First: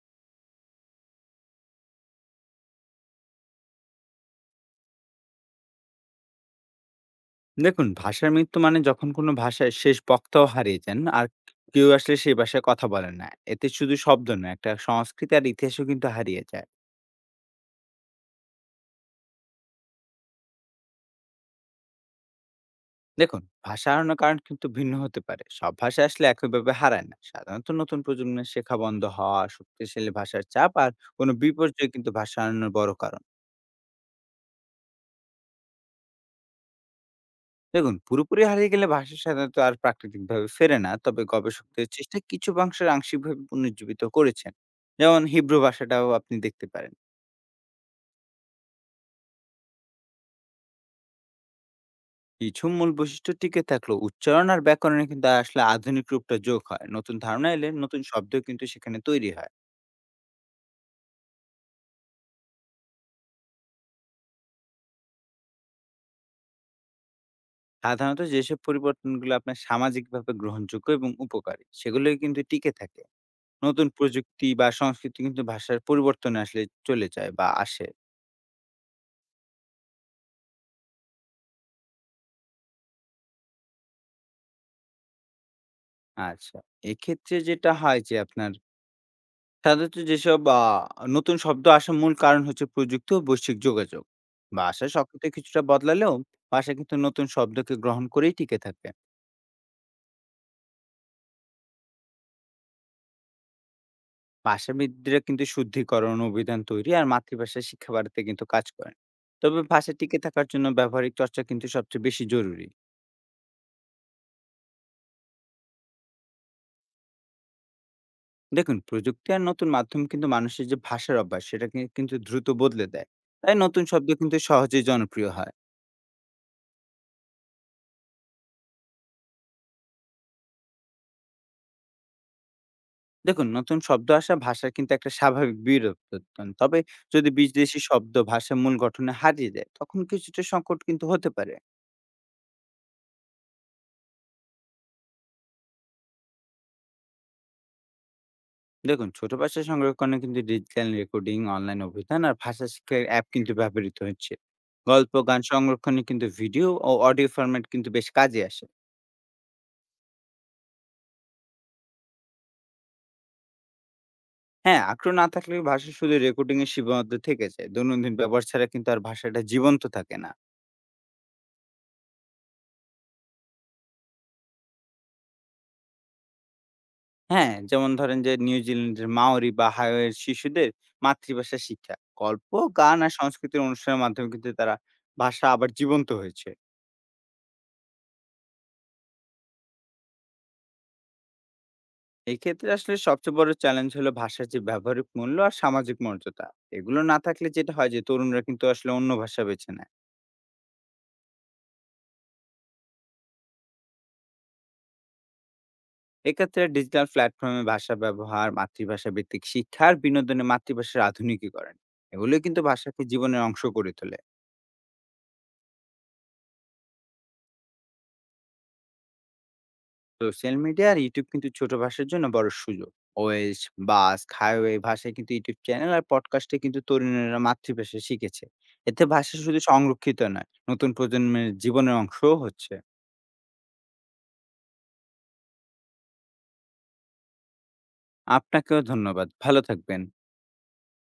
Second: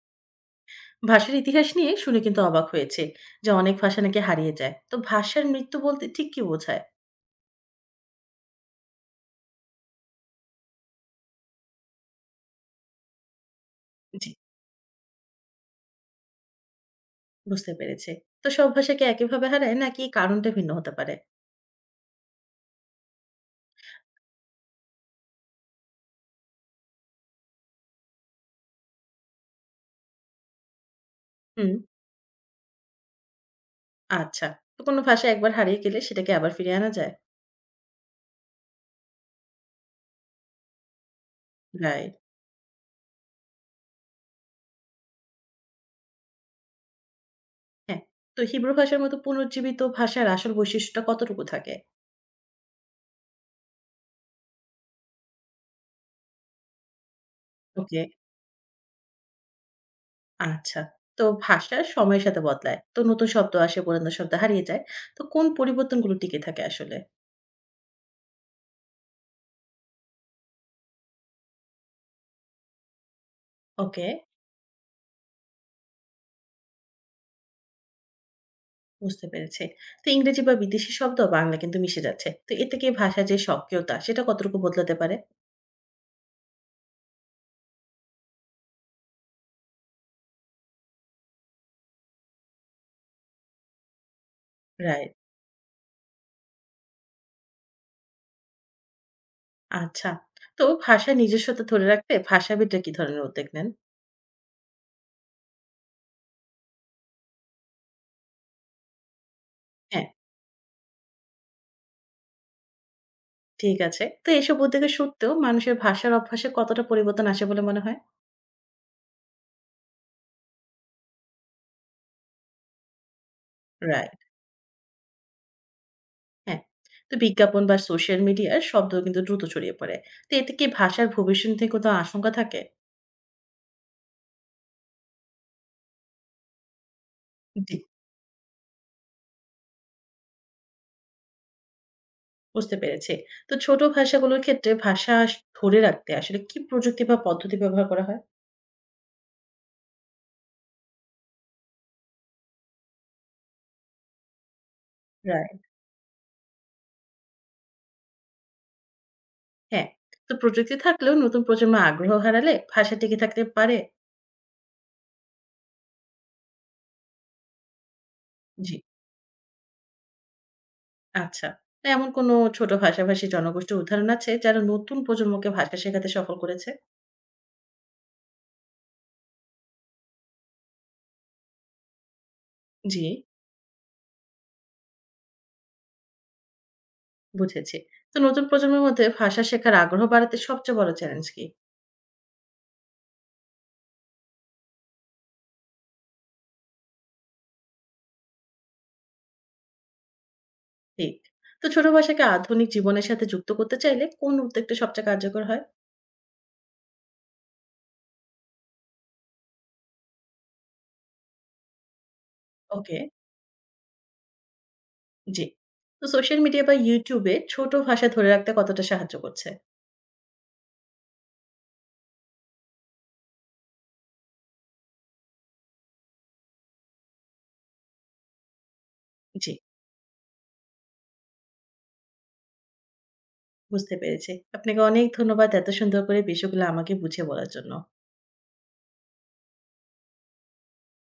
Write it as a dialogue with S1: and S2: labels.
S1: ভাষার ইতিহাস নিয়ে শুনে কিন্তু অবাক হয়েছে যে অনেক ভাষা নাকি হারিয়ে যায়। তো ভাষার মৃত্যু বলতে ঠিক কি বোঝায়?
S2: দেখুন, ভাষার মৃত্যু মানে যখন কোনো ভাষায় শেষ বক্তাও হারিয়ে যান আর কেউ আসলে সেই ভাষায় কথা বলেন না। এতে শুধু শব্দ
S1: জি,
S2: নয়, একটা সংস্কৃতি আর ইতিহাসও কিন্তু হারিয়ে যায়।
S1: বুঝতে পেরেছে। তো সব ভাষাকে একইভাবে হারায় নাকি কারণটা ভিন্ন হতে পারে?
S2: দেখুন, ভাষা হারানোর কারণ কিন্তু ভিন্ন হতে পারে। সব ভাষা আসলে একইভাবে হারায় না। সাধারণত নতুন প্রজন্মের শেখা বন্ধ হওয়া, শক্তিশালী ভাষার চাপ আর কোনো
S1: হুম।
S2: বিপর্যয় কিন্তু ভাষা হারানোর বড় কারণ।
S1: আচ্ছা। তো কোনো ভাষা একবার হারিয়ে গেলে সেটাকে আবার ফিরিয়ে আনা যায়?
S2: দেখুন, পুরোপুরি হারিয়ে গেলে ভাষা সাধারণত আর প্রাকৃতিকভাবে ফেরে না। তবে গবেষকদের
S1: রাইট।
S2: চেষ্টায় কিছু অংশের আংশিকভাবে পুনর্জীবিত করেছেন। যেমন হিব্রু ভাষাটাও আপনি দেখতে পারেন।
S1: হ্যাঁ। তো হিব্রু ভাষার মতো পুনর্জীবিত ভাষার আসল বৈশিষ্ট্যটা কতটুকু থাকে?
S2: কিছু মূল বৈশিষ্ট্য টিকে থাকলেও উচ্চারণ আর ব্যাকরণে কিন্তু আসলে আধুনিক রূপটা যোগ হয়। নতুন ধারণা এলে
S1: ওকে।
S2: নতুন শব্দ কিন্তু সেখানে তৈরি হয়।
S1: আচ্ছা। তো ভাষা সময়ের সাথে বদলায়, তো নতুন শব্দ আসে পুরাতন শব্দ হারিয়ে যায়। তো কোন পরিবর্তনগুলো টিকে থাকে আসলে?
S2: সাধারণত যেসব পরিবর্তনগুলো আপনার সামাজিকভাবে গ্রহণযোগ্য এবং উপকারী সেগুলোই কিন্তু টিকে থাকে। নতুন
S1: ওকে।
S2: প্রযুক্তি বা সংস্কৃতি কিন্তু ভাষার পরিবর্তনে আসলে চলে যায় বা আসে।
S1: বুঝতে পেরেছি। তো ইংরেজি বা বিদেশি শব্দ বাংলা কিন্তু মিশে যাচ্ছে। তো এতে কি ভাষার যে স্বকীয়তা সেটা কতটুকু বদলাতে পারে?
S2: আচ্ছা, এক্ষেত্রে যেটা হয় যে আপনার সাধারণত যেসব নতুন শব্দ আসার মূল কারণ হচ্ছে প্রযুক্তি ও বৈশ্বিক যোগাযোগ। ভাষা
S1: রাইট।
S2: সক্রিয় কিছুটা বদলালেও ভাষা কিন্তু নতুন শব্দকে গ্রহণ করেই টিকে থাকে।
S1: আচ্ছা। তো ভাষার নিজস্বতা ধরে রাখতে ভাষাবিদরা কি ধরনের উদ্যোগ নেন?
S2: ভাষাবিদরা কিন্তু শুদ্ধিকরণ, অভিধান তৈরি আর মাতৃভাষায় শিক্ষা বাড়াতে কিন্তু কাজ করেন। তবে ভাষা
S1: হ্যাঁ,
S2: টিকে থাকার জন্য ব্যবহারিক চর্চা কিন্তু সবচেয়ে বেশি জরুরি।
S1: ঠিক আছে। তো এসব উদ্যোগের সত্ত্বেও মানুষের ভাষার অভ্যাসে কতটা পরিবর্তন আসে বলে মনে হয়?
S2: দেখুন, প্রযুক্তি আর নতুন মাধ্যম কিন্তু মানুষের যে ভাষার অভ্যাস সেটাকে কিন্তু দ্রুত বদলে দেয়। তাই নতুন শব্দ
S1: রাইট,
S2: কিন্তু সহজেই জনপ্রিয় হয়।
S1: হ্যাঁ। তো বিজ্ঞাপন বা সোশ্যাল মিডিয়ার শব্দ কিন্তু দ্রুত ছড়িয়ে পড়ে। তো এতে কি ভাষার ভবিষ্যৎ নিয়ে কোনো আশঙ্কা থাকে?
S2: দেখুন, নতুন শব্দ আসা ভাষার কিন্তু একটা স্বাভাবিক বিবর্তন। তবে যদি
S1: জি,
S2: বিদেশি শব্দ ভাষার মূল গঠনে হারিয়ে যায়, তখন কিছুটা সংকট কিন্তু হতে পারে।
S1: বুঝতে পেরেছি। তো ছোট ভাষাগুলোর ক্ষেত্রে ভাষা ধরে রাখতে আসলে কি প্রযুক্তি বা পদ্ধতি ব্যবহার করা হয়?
S2: দেখুন, ছোট ভাষা সংরক্ষণে কিন্তু ডিজিটাল রেকর্ডিং, অনলাইন অভিধান আর ভাষা শিক্ষার অ্যাপ কিন্তু ব্যবহৃত হচ্ছে। গল্প, গান
S1: রাইট,
S2: সংরক্ষণে কিন্তু ভিডিও ও অডিও ফরম্যাট কিন্তু বেশ কাজে আসে।
S1: হ্যাঁ। তো প্রযুক্তি থাকলেও নতুন প্রজন্ম আগ্রহ হারালে ভাষা টিকে থাকতে পারে?
S2: হ্যাঁ, আগ্রহ না থাকলে ভাষা শুধু রেকর্ডিং এর সীমাবদ্ধ থেকে যায়। দৈনন্দিন ব্যবহার ছাড়া
S1: জি,
S2: কিন্তু আর ভাষাটা জীবন্ত থাকে না।
S1: আচ্ছা। তো এমন কোনো ছোট ভাষাভাষী জনগোষ্ঠীর উদাহরণ আছে যারা নতুন প্রজন্মকে ভাষা শেখাতে সফল করেছে?
S2: হ্যাঁ, যেমন ধরেন যে নিউজিল্যান্ডের মাওরি বা হাওয়াইয়ের শিশুদের মাতৃভাষা শিক্ষা, গল্প, গান
S1: জি,
S2: আর সংস্কৃতির অনুষ্ঠানের মাধ্যমে কিন্তু তারা ভাষা আবার জীবন্ত হয়েছে।
S1: বুঝেছি। তো নতুন প্রজন্মের মধ্যে ভাষা শেখার আগ্রহ বাড়াতে সবচেয়ে বড় চ্যালেঞ্জ কি?
S2: এক্ষেত্রে আসলে সবচেয়ে বড় চ্যালেঞ্জ হলো ভাষার যে ব্যবহারিক মূল্য আর সামাজিক মর্যাদা। এগুলো না থাকলে যেটা হয় যে তরুণরা কিন্তু আসলে অন্য ভাষা বেছে নেয়।
S1: ঠিক। তো ছোট ভাষাকে আধুনিক জীবনের সাথে যুক্ত করতে চাইলে কোন উদ্যোগটা সবচেয়ে কার্যকর হয়?
S2: এক্ষেত্রে ডিজিটাল প্ল্যাটফর্মে ভাষা ব্যবহার, মাতৃভাষা ভিত্তিক শিক্ষা আর বিনোদনে মাতৃভাষার আধুনিকীকরণ, এগুলোই কিন্তু
S1: ওকে,
S2: ভাষাকে জীবনের অংশ করে তোলে।
S1: জি। তো সোশ্যাল মিডিয়া বা YouTube এ ছোট ভাষা ধরে রাখতে কতটা সাহায্য করছে?
S2: সোশ্যাল মিডিয়া আর ইউটিউব কিন্তু ছোট ভাষার জন্য বড় সুযোগ। ওয়েস বাস হাইওয়ে ভাষায় কিন্তু ইউটিউব চ্যানেল আর পডকাস্টে কিন্তু তরুণেরা মাতৃভাষা শিখেছে। এতে ভাষা
S1: জি,
S2: শুধু সংরক্ষিত নয়, নতুন প্রজন্মের জীবনের অংশও হচ্ছে।
S1: বুঝতে পেরেছি। আপনাকে অনেক ধন্যবাদ এত সুন্দর করে বিষয়গুলো আমাকে বুঝিয়ে বলার জন্য।
S2: আপনাকেও ধন্যবাদ। ভালো থাকবেন।